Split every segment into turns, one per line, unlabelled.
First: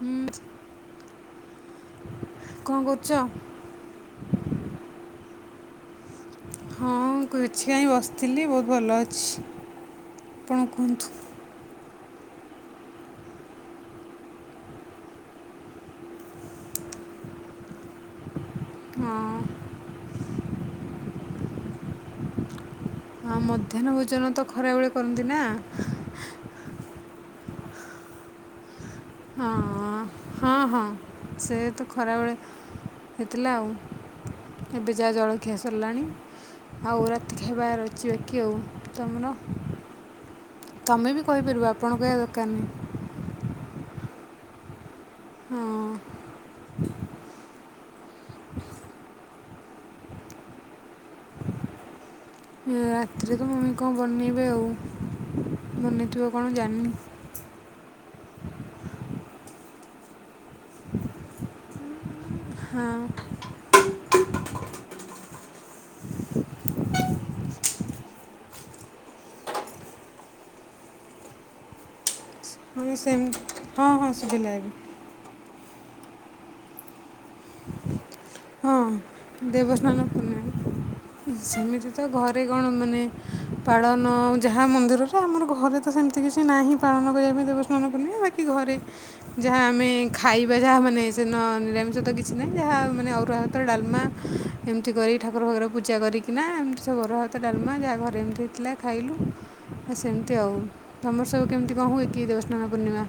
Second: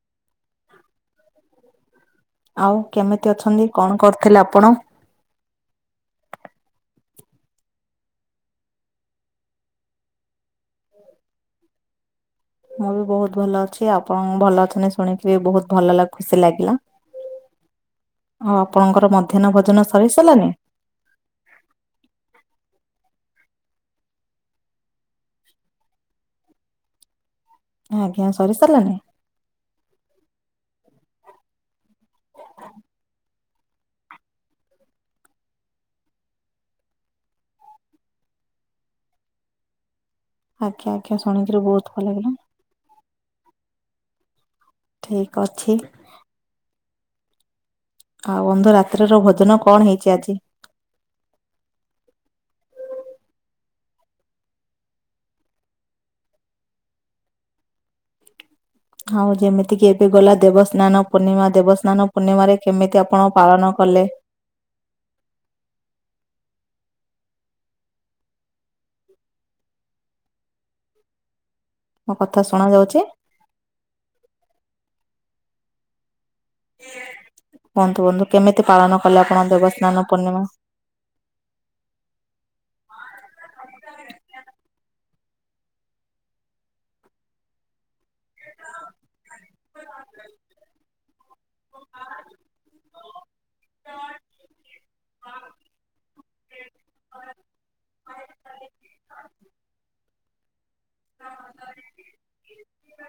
ହୁଁ
ଆଉ
କଣ କରୁଛ?
କେମିତି ଅଛନ୍ତି କଣ କରିଥିଲେ ଆପଣ?
ହଁ ଗୋଛି ଆଇ ବସିଥିଲି ବହୁତ ଭଲ ଅଛି। ଆପଣ କୁହନ୍ତୁ?
ମୁଁ ବି ବହୁତ ଭଲ ଅଛି ଆପଣ ଭଲ ଅଛନ୍ତି ଶୁଣିକି ବି ବହୁତ ଭଲ ଖୁସି ଲାଗିଲା। ଆଉ ଆପଣଙ୍କର
ହଁ
ମଧ୍ୟାହ୍ନ ଭୋଜନ ସରି ସାରିଲାନି?
ହ ମଧ୍ୟାହ୍ନ ଭୋଜନ ତ ଖରାବେଳେ କରନ୍ତି ନା।
ଆଜ୍ଞା ସରି ସାରିଲାନି?
ହଁ। ହଁ ହଁ। ସେ ତ ଖରାବେଳେ, ହେଇଥିଲା ଆଉ। ଏବେ ଯାହା ଜଳଖିଆ ସରିଲାଣି। ଆଉ ରାତି ଖାଇବାର ଅଛି ବାକି ଆଉ। ତମର?
ଆଜ୍ଞା
ତମେ
ଆଜ୍ଞା
ବି
ଶୁଣିକିରି
କହିପାରିବ,
ବହୁତ
ଆପଣ
ଭଲ
କହିବା
ଲାଗିଲା
ଦରକାର ନାହି।
ଠିକ୍ ଅଛି।
ହଁ
ଆଉ ଅନ୍ଧ ରାତ୍ରର, ଭୋଜନ କଣ ହେଇଛି ଆଜି?
ହୁଁ ରାତିରେ ତ ମମି କଣ, ବନେଇବେ? ଆଉ ବନେଇଥିବ କଣ ଜାଣିନି।
ଖାଉ ଯେମିତି କିି ଏବେ ଗଲା ଦେବସ୍ନାନ ପୂର୍ଣ୍ଣିମା। ଦେବସ୍ନାନ ପୂର୍ଣ୍ଣିମାରେ
ହଁ
କେମିତି ଆପଣ ପାଳନ କଲେ? ହଁ କ
ହଁ ସେମ୍। ହଁ ହଁ, ଶୁଭିଲା ଏବେ।
ବନ୍ଧୁ, ବନ୍ଧୁ। କେମିତି
ହଁ
ପାଳନ କଲେ ଆପଣ
ଦେବସ୍ନାନ ପୂର୍ଣ୍ଣିମା। ସେମିତି ତ ଘରେ କଣ ମାନେ, ପାଳନ ଆଉ ଯାହା ମନ୍ଦିର ହଁ ଆମର ଘରେ ତ ସେମିତି କିଛି ନାହିଁ, ପାଳନ କରିବା ପାଇଁ ଦେବସ୍ନାନ ପୂର୍ଣିମା, ବାକି ଘରେ ଯାହା ଆମେ ଖାଇବା ଯାହା ମାନେ ସେଦିନ ନିରାମିଷ ତ କିଛି ନାହିଁ? ଯାହା ମାନେ ଅରୁ ରୁହା, ଭାତ ଡାଲମା, ଏମିତି କରି ଠାକୁର ଫାକୁର ପୂଜା କରିକିନା ସେ ଅରୁଆଭାତ ଡାଲମା, ଯାହା ଘରେ ଏମିତି ହେଇଥିଲା ଖାଇଲୁ ଆଉ, ସେମିତି ଆଉ। ତମର ସବୁ କେମିତି କଣ ହୁଏ? କି ଦେବସ୍ନାନ ପୂର୍ଣ୍ଣିମା?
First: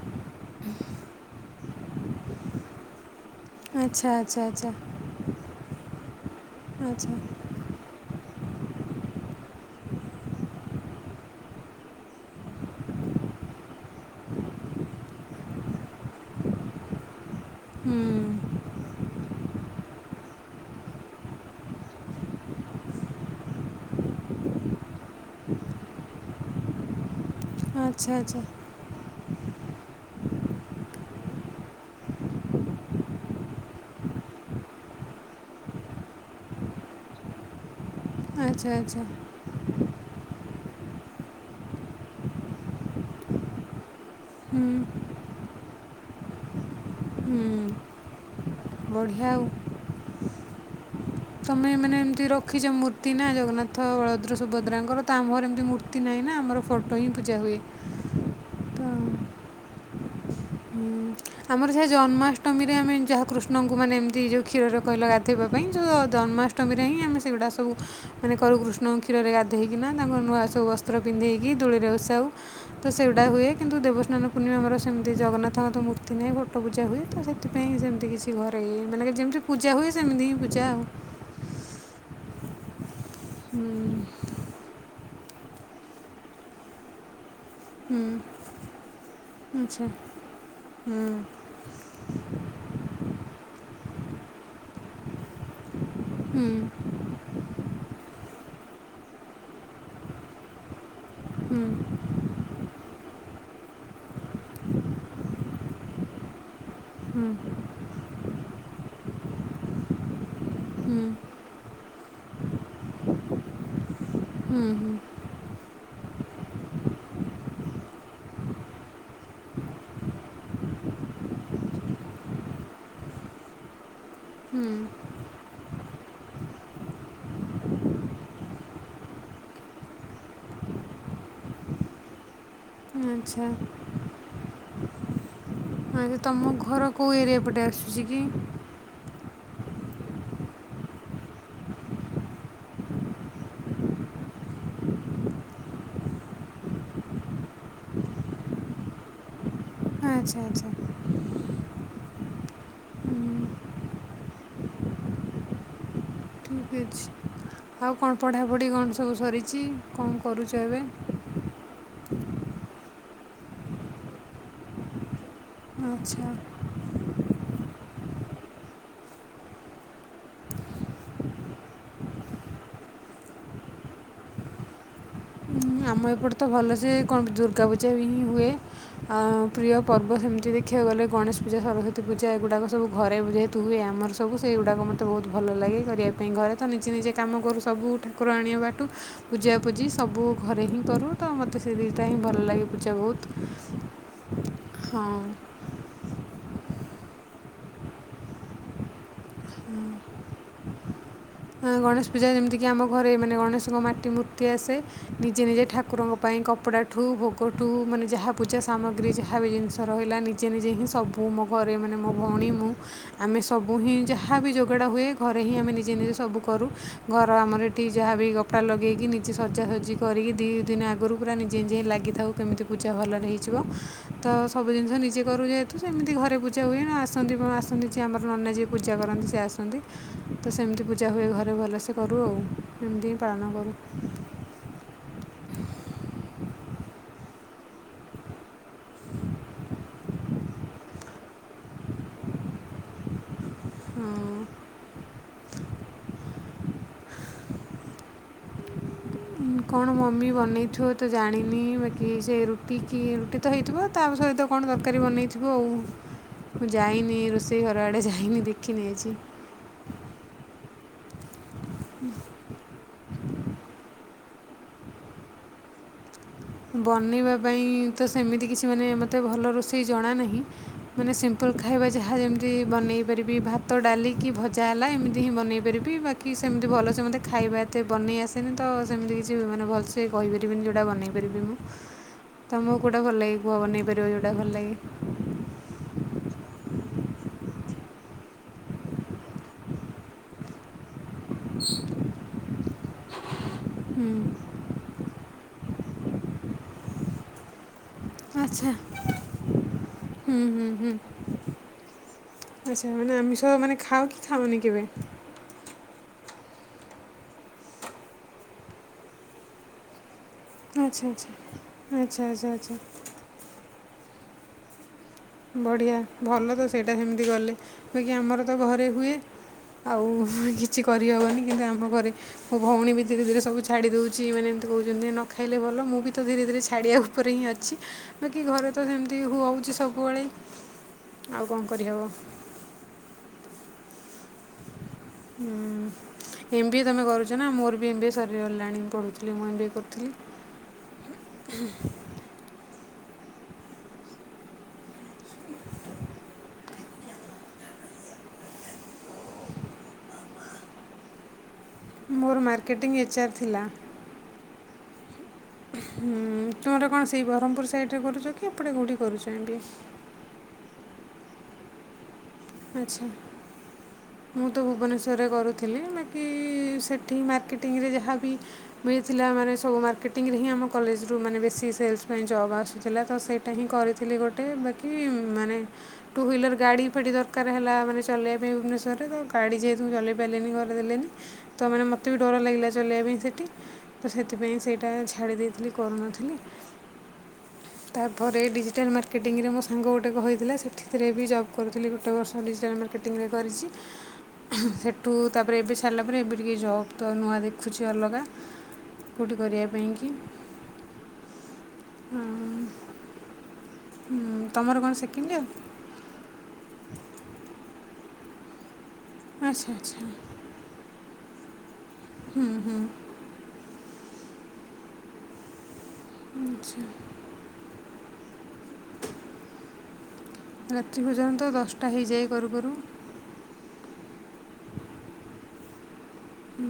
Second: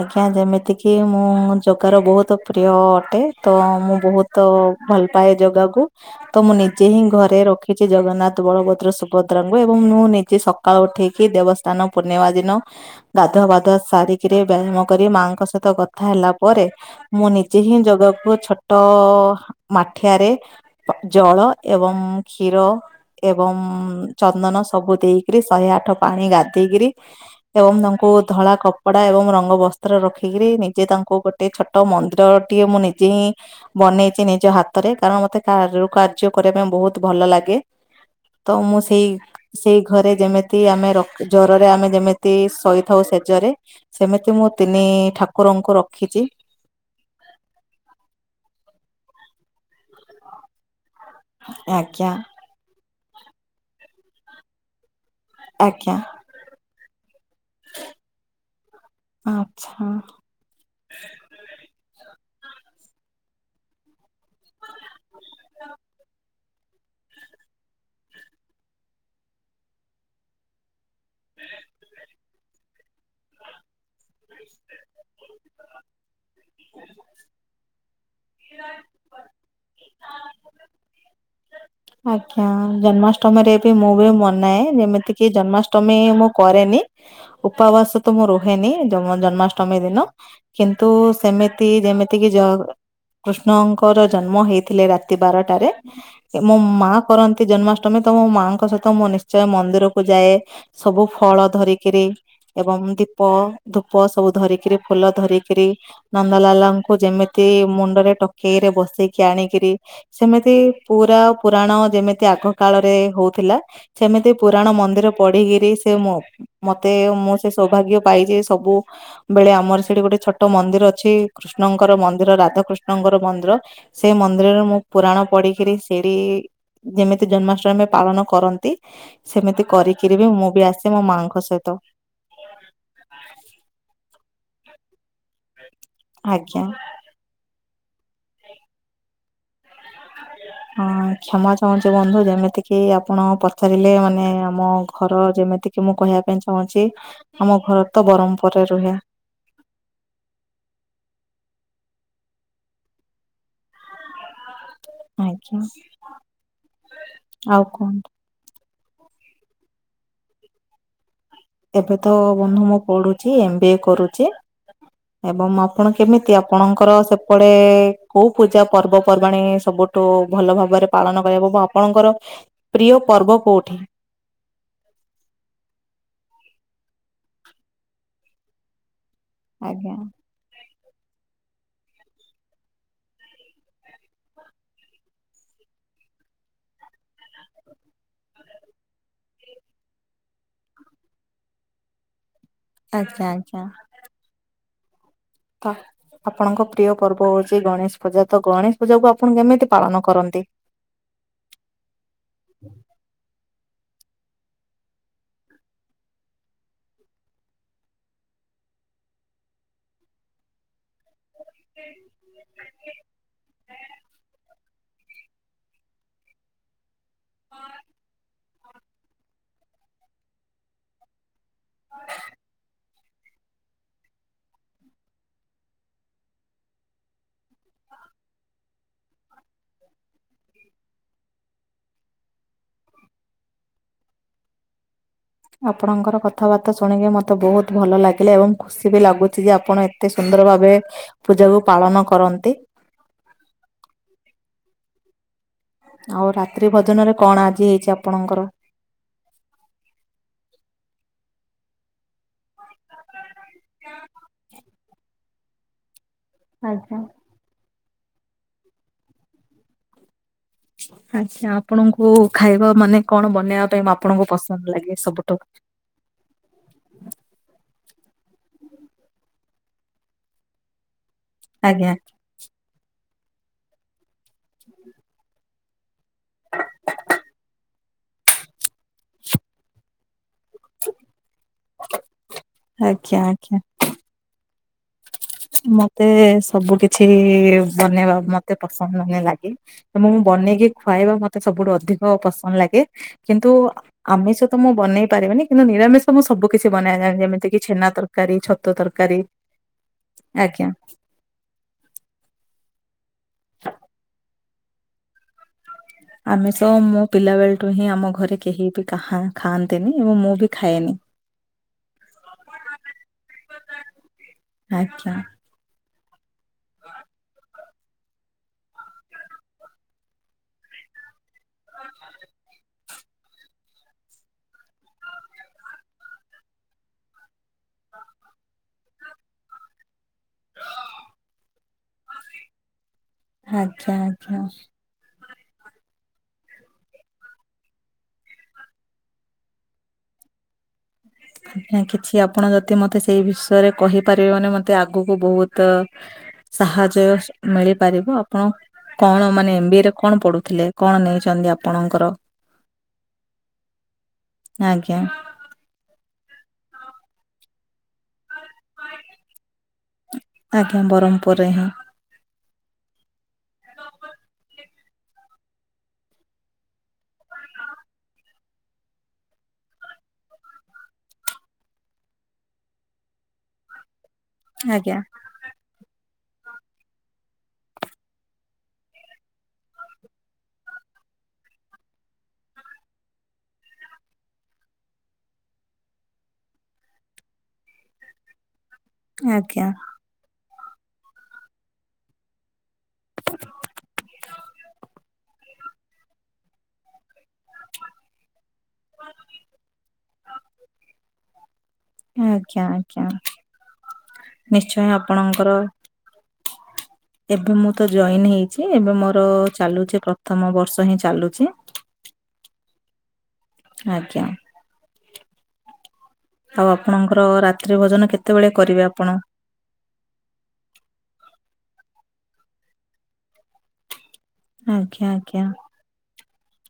ଆଜ୍ଞା ଆଜ୍ଞା। ମେତେକି ମୁଁ ଜଗାର ବୋହୁତ୍ ପ୍ରିୟ ଅଟେ। ତ, ମୁଁ
ଆଚ୍ଛା ଆଚ୍ଛା
ବହୁତ
ଆଚ୍ଛା
ଭଲ ପାଏ ଜାଗାକୁ। ତ ମୁଁ ନିଜେ ହିଁ
ଆଚ୍ଛା
ଘରେ ରଖିଛି। ଜଗନ୍ନାଥ, ବଳଭଦ୍ର, ସୁଭଦ୍ରାଙ୍କୁ ଏବଂ ମୁଁ ନିଜେ ସକାଳୁ ଉଠେଇ କି ଦେବସ୍ଥାନ ପୂର୍ଣ୍ଣିମା ଦିନ, ଗାଧୁଆ ପାଧୂଆ ସାରିକି ବ୍ୟାୟାମ କରି, ମାଆଙ୍କ ସହିତ କଥା ହେ ହେଲା ପରେ, ମୁଁ ନିଜେ ହିଁ
ହୁଁ
ଜାଗାକୁ ଛୋଟ ମାଠିଆରେ ଜଳ ଏବଂ କ୍ଷୀର ଏବଂ ଚନ୍ଦନ ସବୁ ଦେଇକରି ଶହେ ଆଠ ପାଣି ଗାଧେଇକିରି ଏବଂ ତାଙ୍କୁ
ଆଚ୍ଛା ଆଚ୍ଛା
ଧଳା କପଡା ଏବଂ ର ତାଙ୍କ ବସ୍ତ୍ର ରଖିକିରି, ନିଜେ ତାଙ୍କୁ ଗୋଟେ ଛୋଟ ମନ୍ଦିର ଟିଏ, ମୁଁ ନିଜେ ହିଁ ବନେଇଛି ନିଜ ଏ ହାତରେ କାରଣ ମତେ କାର-କାର୍ଯ୍ୟ କରିବା ପାଇଁ, ବହୁତ ଭଲ ଲାଗେ। ତ
ଆଚ୍ଛା
ମୁଁ
ଆଚ୍ଛା
ସେଇ, ସେଇ ଘରେ ଯେମିତି ଆମେ ଜରରେ ଆମେ ଯେମିତି ଶୋଇଥାଉ ସେଜରେ, ସେମିତି ମୁଁ
ହୁଁ
ତିନି ଠାକୁ କୁକୁରଙ୍କୁ ରଖିଛି।
ହୁଁ ବଢ଼ିଆ ଆଉ।
ହଁ
ତମେ ମାନେ ଏମିତି ରଖିଛ ମୂର୍ତ୍ତି ନା? ଜଗନ୍ନାଥ, ବଳଭଦ୍ର, ସୁଭଦ୍ରାଙ୍କର? ତ ଆମର ଏମିତି
ଆଜ୍ଞା
ମୂର୍ତ୍ତି ନାହିଁ ନା। ଆମର ଫଟୋ ହିଁ ପୂଜା ହୁଏ। ତ
ଆଛା।
ହୁଁ, ଆମର ଯାହା ଜନ୍ମାଷ୍ଟମୀରେ, ଆମେ ଯାହାକୃଷ୍ଣଙ୍କୁ ମାନେ ଏମିତି ଯଉ କ୍ଷୀରରେ କହିଲ ଗା ଥିବା ପାଇଁ ଯଉଁ ଜନ୍ମା ଅଷ୍ଟମୀରେ ହିଁ ଆମେ ସେଗୁଡା ସବୁ କରୁ, କୃଷ୍ଣଙ୍କ କ୍ଷୀରେ ଗଧୋଇକିନା ତାଙ୍କ ନୂଆ ସବୁ ବସ୍ ସ୍ତ୍ର, ପୀନ୍ଧେଇକି ଦୋଳିରେ ବସାଉ। ତ ସେଇଗୁଡା ହୁଏ। କିନ୍ତୁ ଦେବସ୍ନାନ ପୂର୍ଣ୍ଣିମା ଆମର, ସେମତି ଜନ୍ନାଥଙ୍କ ତ ମୁ ମୂର୍ତ୍ତୀ ନାହିଁ ଫୋଟ ପୂଜା ହୁଏ। ତ ସେଥିପାଇଁ ସେମିତି କିଛି ଘରେ, ମାନେ ଯେମିତି ପୂଜା ହୁଏ। ସେମିତି ହିଁ ପୁଜା।
ଆଜ୍ଞା ଜନ୍ମାଷ୍ଟମୀରେ ବି ମୁଁ ବି ମନାଏ। ଯେମିତି କି ଜନ୍ମାଷ୍ଟମୀ ମୁଁ କରେନି। ଉପାବାସ
ହୁଁ,
ତ ମୁଁ ରୁହେନି, ଜନ୍ମାଷ୍ଟମୀ
ଆଚ୍ଛା
ଦିନ। କିନ୍ତୁ ସେମିତି ଯେମିତି କି ତ କୃଷ୍ଣଙ୍କ ର, ଜନ୍ମ ହେଇଥିଲେ, ରାତି ବାରଟାରେ।
ହୁଁ,
ଏ
ହୁଁ,
ମୋ ମା କରନ୍ତି ଜନ୍ମାଷ୍ଟମୀ। ତ ମୋ ମାଆଙ୍କ ସହିତ ମୁଁ ନିଶ୍ଚୟ ମନ୍ଦିର କୁ ଯାଏ ସବୁ ଫଳ
ହୁଁ,
ଧରିକିରି ଏବଂ ଦୀପ ଧୂପ ସବୁ ଧରିକିରି ଫୁଲ ଧରିକିରି ନନ୍ଦଲାଲଙ୍କୁ
ହୁଁ,
ଯେମିତି ମୁଣ୍ଡରେ ଟକେଇରେ ବସେଇକି ଆଣିକିରି ସେମିତି
ହୁଁ, ହୁଁ,
ପୁରା ପୁରାଣ ଯେମିତି ଆଗ କାଳରେ ହଉଥିଲା ସେମିତି ପୁରାଣ
ହୁଁ,
ମନ୍ଦିର ପଢିକି ସେ ମୋ ମତେ ମୁଁ ସେ ସୌଭାଗ୍ୟ ପାଇ ଯେ ସବୁବେଳେ ଆମର ସେଠି ଗୋଟେ ଛୋଟ ମ ମନ୍ଦିର ଅଛି କୃଷ୍ଣଙ୍କର ମନ୍ଦିର ରାଧାକୃଷ୍ଣଙ୍କର ମନ୍ଦିର, ସେ ମନ୍ଦିରରେ
ହୁଁ,
ମୁଁ ପୁରାଣ ପଢି କିରି ସେରି ଯେମିତି ଜନ୍ମାଷ୍ଟମୀ ପାଳନ କରନ୍ତି ସେମିତି କରିକିରି ବି ମୁଁ ବି ଆସେ ମୋ ମାଆଙ୍କ ସହିତ [inaudible]
ଆଚ୍ଛା। ଆଚ୍ଛା ତମ
ଆଜ୍ଞା
ଘର କୋଉ ଏରିଆ ପଟେ ଆସୁଚି କି?
[inaudible] ହଁ କ୍ଷମା ଚାହୁଁଚି ବନ୍ଧୁ। ଯେମିତି କିି ଆପଣ ପଚାରିଲେ ମାନେ ଆମ ଘର ଯେମିତି ଏତିକି ମୁଁ କହିବା ପାଇଁ ଚାହୁଁଛି ଆମ ଘର ତ ବ୍ରହମପୁରରେ ରୁହେ।
ଆଚ୍ଛା ଆଚ୍ଛା।
ଆଜ୍ଞା।
ଠିକ ଅଛି ଆଉ କଣ ପଢ଼ାପଢ଼ି କଣ ସବୁ ସରିଚି, କଣ କରୁଚ ଏବେ?
ଏବେ ତ ବନ୍ଧୁ ମୁଁ ପଢୁଚି ଏମ ବି ଏ କରୁଚି ଏବଂ ଆପଣ
ଆଚ୍ଛା
କେମିତି ଆପଣଙ୍କର ସବ ସେପଟେ କୋଉ ପୂଜା ପର୍ବପର୍ବାଣି ସବୁଠୁ ଭଲ ଭାବରେ ପାଳନ କରିବାକୁ ଏବଂ ଆପଣଙ୍କର ପ୍ରିୟ ପର୍ବ କୋଉଠି?
[inaudible] ଆମ ଏପଟେ ତ ଭଲସେ କଣ ଦୁର୍ଗା ପୂଜା ହିଁ ହୁଏ। ଆ ପ୍ରିୟ
ଆଜ୍ଞା।
ପର୍ବ ସେମିତି ଦେ ଦେଖିବାକୁ ଗଲେ ଗଣେଶ ପୂଜା, ସରସ୍ଵତି ପୂଜା ଏୁଗୁଡ଼ାକ ସବୁ ଘରେ ଯେହେତୁ ହୁଏ ଆମର ସବୁ ସେଗୁଡ଼ା ମତେ ବହୁତ ଭଲ ଲାଗେ। ଲାଗେ କରିବା ପାଇଁ। ଘରେ ତ ନିଜେ ନିଜେ କାମ କରୁ ସବୁ ଠାକୁର ଆଣିବା ବାଟୁ ପୂଜାପୂଜି ସବୁ ଘରେ ହିଁ କରୁ ତ ମୋତେ ସେ ଦି ଟା ହିଁ ଭଲ ଲାଗେ ପୂଜା
ଆଚ୍ଛା ଆଚ୍ଛା।
ବହୁତ। ହଁ।
[inaudible] ଆପଣଙ୍କ ପ୍ରିୟ ପର୍ବ ହଉଚି ଗଣେଶ ପୂଜା। ତ ଗଣେଶ ପୂଜା କୁ ଆପଣ କେମିତି ପାଳନ କରନ୍ତି?
ଗଣେଶ ପୂଜା ଯେମିତି କିି ଆମ ଘରେ ମାନେ ଗଣେଶଙ୍କ ମା ଟି ମୂର୍ତ୍ତି ଆସେ। ନିଜେ ନିଜେ ଠାକୁରଙ୍କ ପାଇଁ କପଡ଼ା ଠୁ ଭୋଗ ଠୁ ମାନେ ଯାହା ପୂଜା ସାମଗ୍ରୀ ଗ୍ରି ଜାହାବି ଜିନିଷ ରହିଲା ନିଜେ ନିଜେ ହିଁ ସବୁ ମୋ ଘରେ, ମାନେ ମୋ ଭଉଣୀ ମୁ ଆମେ ସବୁ ହିଁ ଯାହାବି ଯୋ ସଜଡ଼ା ହୁଏ ଘରେ ହି ଆମେ ନିଜେ ନିଜେ ସ ସବୁ କରୁ। ଘର ଆମର ଏଠି ଯାହା ବି କପଡ଼ା ଲଗେଇକି ନିଜେ ସଜାସଜି କରିକି ଦି ଦିନ ଆଗରୁ ପୁରା ନିଜେ ନିଜେ ଲାଗିଥାଉ, କେମିତି ପୂଜା ଭଲରେ ହେଇିଯିବ। ତ ସବୁ ଜିନିଷ ନିଜେ କରୁ ଯେହେତୁ ସେମିତି ଘରେ ପୂଜା ହୁଏ। ନା ଆସନ୍ତି ଆସନ୍ତି ଯିଏ ଆମର ନନା ଯିଏ ପୂଜା କରନ୍ତି ସିଏ ଆସନ୍ତି। ତ ସେମିତି ପୂଜା ହୁଏ ଘରେ ଭଲସେ କରୁ ଆଉ। ଏମିତି ହିଁ ପାଳନ କରୁ।
ଆପଣଙ୍କର କଥାବାର୍ତ୍ତା ଶୁଣିକି ମତେ ବହୁତ ଭଲ ଲାଗିଲା ଏବଂ ଖୁସି ବି ଲାଗୁଚି ଯେ ଆପଣ ଏତେ ସ ସୁନ୍ଦର ଭାବେ ପୂଜାକୁ ପାଳନ କରନ୍ତି।
ହଁ।
ଆଉ ରାତ୍ରି ଭୋଜନରେ କଣ ଆଜି ହେଇଛି ଆପଣଙ୍କର?
କଣ ମମି ବନେଇଥିବ ତ ଜାଣିନି। ବାକି ସେ ରୁଟି କି ରୁଟି ତ ହେଇଥିବ ତା ସହିତ ତ କଣ ତରକାରୀ ବନେଇଥିବ ଆଉ। ମୁଁ
ଆଜ୍ଞା।
ଯାଇନି ରୋଷେଇ ଘର ଆଡେ, ଯାଇନି ଦେଖିନି କିଛି।
ଆଛା। ଆପଣଙ୍କୁ ଖାଇବା ମାନେ କଣ ବନେଇବା ପାଇଁ ଆପଣଙ୍କୁ ପସନ୍ଦ ଲାଗେ ସବୁଠୁ?
ବନେଇବା ପାଇଁ ତ ସେମିତି କିଛି ମାନେ ମୋତେ ଭଲ ରୋଷେଇ ଜଣା ନାହିଁ। ମାନେ ସିମ୍ପଲ୍ ଖାଇବା
ଆଜ୍ଞା
ଯାହା ଯେମିତି ବନେଇ ପାରିବି ଭାତ ଡାଲି କି ଭଜା ହେଲା ଏମିତି ହିଁ ବନେଇ ପାରିବି ବାକି ସେମିତି ଭଲସ ମତେ ଖାଇବା ଏତେ ବନେଇ ଆସେନି ତ ସେମିତି କିଛି ମାନେ ଭଲସେ କହିପାରିବିନି ଯେଉଁଟା ବନେଇବି। ବନେଇ ପାରିବି ମୁଁ। ତମକୁ କେଉଁଟା ଭଲ
ଆଜ୍ଞା
ଲାଗେ
ଆଜ୍ଞା।
କୁହ ବନେଇ ପାରିବ ଯେଉଁଟା ଭଲ ଲାଗେ।
ମତେ ସବୁ କିଛି ବନେଇବା ମତେ ପସନ୍ଦ ମାନେ ଲା କି ତ ମୁଁ ବନେଇକି ଖୁଆଇବା ମତେ ସବୁଠୁ ଅଧିକ ପସନ୍ଦ ଲାଗେ। କିନ୍ତୁ ଆ ଆମିଷ ତ ମୁଁ ବନେଇ ପାରିବନି କିନ୍ତୁ ନିରାମିଷ ମୁଁ ସବୁ କିଛି ବନାଏ ଏଁ ଯେମିତି କି ଛେନା ତରକାରୀ,
ଆଚ୍ଛା
ଛତୁ ତରକାରୀ ଆଜ୍ଞା।
ଆଚ୍ଛା ମାନେ ଆମିସ ମାନେ ଖାଅ କି ଖାଅନି କେବେ?
ଆମିସ ମୁଁ ପିଲା ବେଳଠୁ ହିଁ ଆମ ଘରେ କେହି ବି ଖା ଖାଆନ୍ତିନି ଏବଂ ମୁଁ ବି ଖାଏନି।
ଆଚ୍ଛା ଆଚ୍ଛା ଆଚ୍ଛା ଆଚ୍ଛା ଆଚ୍ଛା।
ଆଜ୍ଞା।
ବଢ଼ିଆ ଭଲ ତ ସେଇଟା ହେମିତି କଲେ ବାକି ଆମର ତ ଘରେ ହୁଏ। ଆଉ କିଛି କରିହବନି କିନ୍ତୁ ଆମ ଘରେ ମୋ ଭଉଣୀ ବି ଧୀରେ ଧୀରେ ସବୁ ଛାଡ଼ିଦଉଛି ମାନେ ମତେ କହୁଛନ୍ତି ନ ଖାଇଲେ ଭଲ ମୁଁ ବି ତ ଧୀରେ ଧୀରେ ଛାଡ଼ିବା ଉପରେ ହିଁ ଅଛି ବାକି ଘରେ ତ ସେମିତି ହୁ ହଉଚି ସ କୁଆଳେ ଆଉ କଣ କରିହେବ?
ଆଚ୍ଛା ଆଚ୍ଛା।
ହୁଁ। ଏମ ବି ଏ ତମେ କରୁଛ ନା ମୋର ଏମ ବି ଏ ସରିଗଲାଣି ପଢ଼ୁଥିଲି ମୁଁ ଏମ ବିଏ କରୁଥିଲି।
ଆଜ୍ଞା କିଛି ଆପଣ ଯଦି ମତେ ସି ସେଇ ବିଷୟରେ କହିପାରିବେ ମାନେ ମତେ ଆଗକୁ ବହୁତ। ସାହାଯ୍ୟ ମିଳିପାରିବ ଆପଣ। କଣ ମାନେ ଏମ ବି ଏ ରେ କଣ ପଢ଼ୁଥିଲେ କଣ ନେଇଛନ୍ତି ଆ
ମୋର ମାର୍କେଟିଙ୍ଗ ଏଚ ଆର୍ ଥିଲା।
ଆଜ୍ଞା।
ହୁଁ ତୁମର କଣ ସେଇ ବରମପୁର ସାଇଡରେ କରୁଛ କି ଏପଟେ କୋଉଠି କରୁଛ ଏମ ବି ଏ।
ଆଜ୍ଞା ବରମପୁରରେ ହିଁ।
ଆଚ୍ଛା। ମୁଁ ତ ଭୁବନେଶ୍ୱରରେ କରୁଥିଲି ବାକି ସେଠି ମାର୍କେଟିଙ୍ଗରେ ଯାହାବି। ମିଳିଥିଲା ମାନେ ସବୁ ମାର୍କେଟିଙ୍ଗରେ ହିଁ ଆମ କଲେଜରୁ ମାନେ ବେଶି ସେଲ୍ସ ପାଇଁ ଜବ୍ ଆସୁଥିଲା ତ ସେଇଟା ହିଁ କରି ଥିଲି ଗୋଟେ ବାକି
ଆଜ୍ଞା
ମାନେ ଟୁ ହ୍ୱିଲର ଗାଡ଼ି ଫାଡ଼ି ଦର ଦରକାର ହେଲା ମାନେ ଚଲେଇବା ପାଇଁ ଭୁବନେଶ୍ୱରରେ ତ ଗାଡ଼ି ଯେହେତୁ ମୁଁ ଚଲେଇ ପାରିଲିନି ଘରେ ଦେଲେନି ତ ମାନେ ମତେ ବି ଡ଼ ଡର ଲାଗିଲା ଚଲେଇବା ପାଇଁ ସେଠି ତ ସେଥିପାଇଁ ସେଇଟା ଛାଡ଼ି ଦେଇଥିଲି କରୁନଥିଲି। ତାପରେ ଏଇଠି ଯେ ଡିଜିଟାଲ ମାର୍କେଟିଙ୍ଗରେ ମୋ
ଆଜ୍ଞା
ସାଙ୍ଗ ଗୋଟେ କହିଥିଲା ସେଥି ଥିରେ ବି ଜବକରୁଥିଲି ଗୋଟେ ବର୍ଷ ଡିଜିଟାଲ ମାର୍କ ମାର୍କେଟିଙ୍ଗରେ କରିଛି ସେଠୁ ତାପରେ ଏବେ ଛାଡ଼ିଲା ପରେ ଏବେ ଟିକେ ଜବ୍ ତ ନୂଆ ଦେଖୁଛି ଅଲଗା କଉଠି କରିବା ପାଇଁ କି।
ଆଜ୍ଞା ଆଜ୍ଞା।
ଉଁ, ତମର କ'ଣ
ନିଶ୍ଚୟ
ସେକେଣ୍ଡ
ଆପଣଙ୍କର।
ଇୟର୍
ଏବେ ମୁଁ ତ ଜଏନ ହେଇଛି ଏବେ ମୋର
ଆଚ୍ଛା ଆଚ୍ଛା
ଚାଲୁଛି ପ୍ରଥମ ବର୍ଷ ହିଁ ଚାଲୁଛି।
ହୁଁ ହୁଁ।
ଆଜ୍ଞା। ଆଉ ଆପଣଙ୍କର ରାତ୍ରି ଭୋଜନ କେତେବେଳେ କରିବେ ଆପଣ?
ରାତ୍ରି ଭୋଜନ ତ ଦଶଟା ହେଇଯାଏ କରୁ କରୁ।
ଆଜ୍ଞା ଆଜ୍ଞା।
ହୁଁ।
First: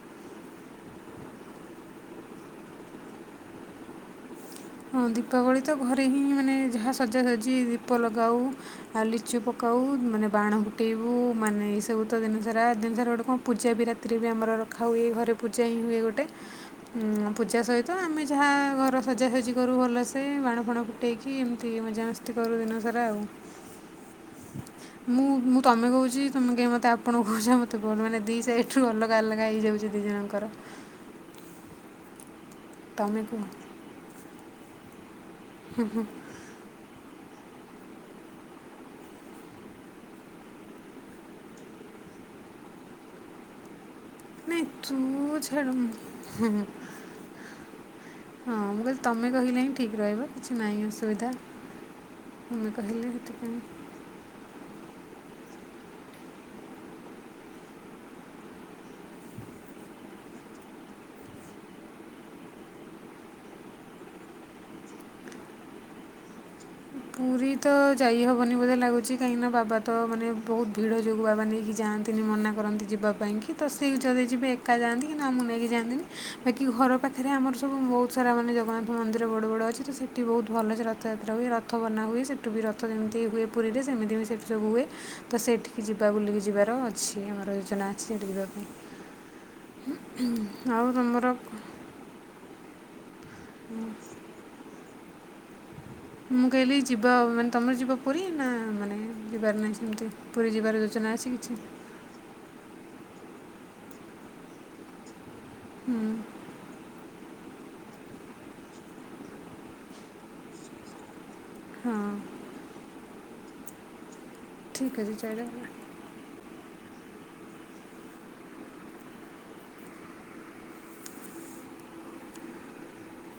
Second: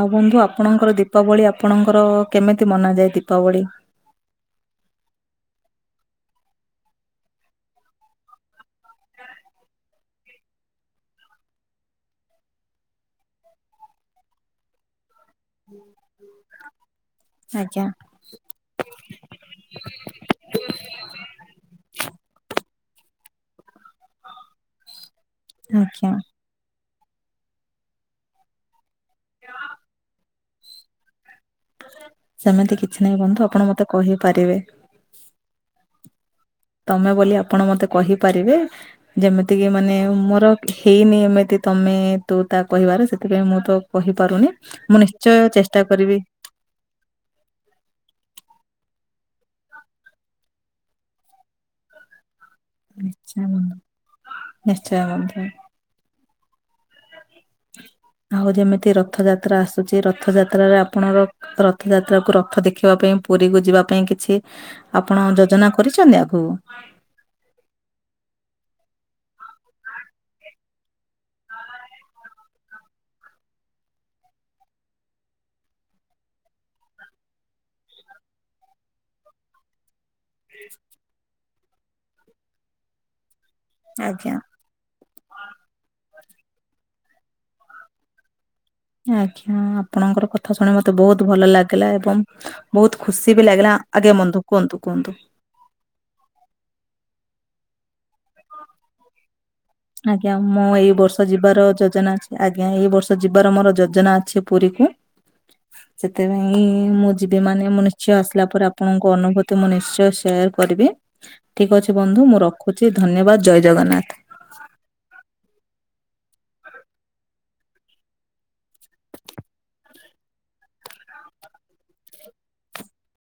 ଆଉ ବନ୍ଧୁ ଆପଣଙ୍କର ଦୀପାବଳି ଆପଣଙ୍କର କେମିତି ମନାଯାଏ ଦୀପାବଳି?
ହଁ ଦୀପାବଳି ତ ଘରେ ହିଁ ମାନେ ଯାହା ସଜାସଜି ଦୀପ ଲଗାଉ ଆ ଲିଚୁ ପକା ଆଉ ମାନେ ବାଣ ଫୁଟେଇବୁ ମାନେ ଏଇସବୁ ତ ଦିନ ସାରା ଦିନସାରା ଗୋଟେ କଣ ପୂଜା ବି ରାତିରେ ହୁଏ ଆମର ର ରଖା ହୁଏ ଘରେ ପୂଜା ହିଁ ହୁଏ ଗୋଟେ ଉଁ ପୂଜା
ଆଜ୍ଞା।
ସହିତ ଆମେ ଯାହା ଘର ସଜାସଜି ରୁ ଭଲ ସେ ବାଣ ଫାଣ ଫୁଟେଇକି ଏମିତି ମଜାମସ୍ତି କରୁ ଦିନସାରା ଆଉ ମୁଁ ମୁଁ ତମେ
ଆଜ୍ଞା
କହୁଛି ତମେ କାଇଁ ମତେ ଆ ଆପଣ କହୁଛ ମୋତେ ଭଲ ମାନେ ଦି ସାଇଡ ରୁ ଅଲଗା ଅଲଗା ହେଇଯାଉଛି ଦି ଜଣଙ୍କର।
ସେମିତି କିଛି ନାହିଁ
ତୁମେ କୁହ
ବନ୍ଧୁ ଆପଣ ମତେ କହିପାରିବେ।
ହୁଁ ହୁଁ।
ତମେ ବୋଲି ଆପଣ ମତେ କହିପାରିବେ ଯେମିତି କିି ମାନେ ମୋର ହେଇନି ଏମିତି ତମେ ତୁ ତା କହିବାରେ ସେଥିପାଇଁ ମୁଁ ତ କହିପାରୁନି
ନାଇଁ ତୁ
ମୁଁ ନିଶ୍ଚୟ ଚେଷ୍ଟା କରିବି।
ଛାଡ଼ ହଁ ମୁଁ କହିଲି ତମେ କହିଲେ ହିଁ ଠିକ ରହିବ କିଛି ନାହିଁ ଅସୁବିଧା। ତୁମେ କହିଲେ
ନିଶ୍ଚୟ
ସେଥିପାଇଁ
ବନ୍ଧୁ ନିଶ୍ଚୟ ବନ୍ଧୁ। ଆଉ ଯେମିତି ରଥଯାତ୍ରା ଆସୁଛି ରଥଯାତ୍ରାରେ ଆପଣଙ୍କ ରଥଯାତ୍ରାକୁ ରଥ ଦେଖିବା ପାଇଁ ପୁରୀ କୁ ଯିବା ପାଇଁ କିଛି ଆପଣ ଯୋଜନା କରିଛନ୍ତି ଆଗକୁ?
ପୁରୀ ତ ଯାଇହବନି ବୋଧେ ଲାଗୁଛି କାହିଁକି ନା ବାବା ତ ମାନେ ବହୁତ ଭିଡ଼ ଯୋଗୁ ବାବା ନେଇକି ଯା ମନା କରନ୍ତି ଯିବା ପାଇଁ କି ତ ସେ ଯଦି ଯିବେ ଏକା ଯାଆନ୍ତି କି ଆମକୁ ନେଇକି ଯାଆନ୍ତିି ବାକି ଘର ଆମ ପାଖରେ ଆମର ସବୁ ବହୁତ ସା ମାନେ ଜଗନ୍ନାଥ ମନ୍ଦିର ବଡ଼ ବଡ଼ ଅଛି ତ ସେଠ୍ ଏଠି ବହୁତ ଭଲ ସେ ରଥଯାତ୍ରା ହୁଏ ରଥ ବନା ହୁଏ ସେଠୁ ବି ରଥ ଯେମିତି ହୁଏ। ପୁରୀରେ ସେମିତି ବି
ଆଜ୍ଞା
ସେଠି ସବୁ ହୁଏ ତ ସେଠିକି ଜିବ୍ ବା ବୁଲିକି ଯିବାର ଅଛି ଆମର ଯୋଜନା ଅଛି ସେଇଠି ଯିବା ପାଇଁ।
ଆଜ୍ଞା ଆପଣଙ୍କର କଥା ଶୁଣି
ଆଉ
ମତେ ବହୁତ ଭଲ
ତୁମର
ଲାଗିଲା ଏବଂ ବହୁତ ଖୁସି ବି ଲାଗିଲା ଆଗେ ବନ୍ଧୁ କୁହନ୍ତୁ କୁହନ୍ତୁ?
ମୁଁ କହିଲି ଯିବା ମାନେ ତମର ଯିବା ପରୀ? ନା ମାନେ ଯିବାର ନାହିଁ ସେମିତି
ଆଜ୍ଞା
ପୁରୀ
ମୁଁ
ଯିବାର
ଏଇ
ଯୋଜନା
ବର୍ଷ
ଅଛି କିଛି
ଯିବାର ଯୋଜନା ଆଜ୍ଞା ଏଇ ବର୍ଷ ଯିବାର ମୋର ଯୋ ଯୋଜନା ଅଛି ପୁରୀକୁ
ହୁଁ
ସେଥିପାଇଁ ମୁଁ ଯିବି ମାନେ ମୁନିସ୍ ଝିଅ ଆସିଲା ପରେ ଆପଣଙ୍କ ଅନୁଭୂତି ମୁଁ ନିଶ୍ଚୟ ସେୟାର କରିବି। ଠିକ୍ ଅଛି
ହଁ
ବନ୍ଧୁ ମୁଁ ରଖୁଛି ଧନ୍ୟବାଦ ଜୟ ଜଗନ୍ନାଥ।
ଠିକ୍ ଅଛି ଚାଇଲେ।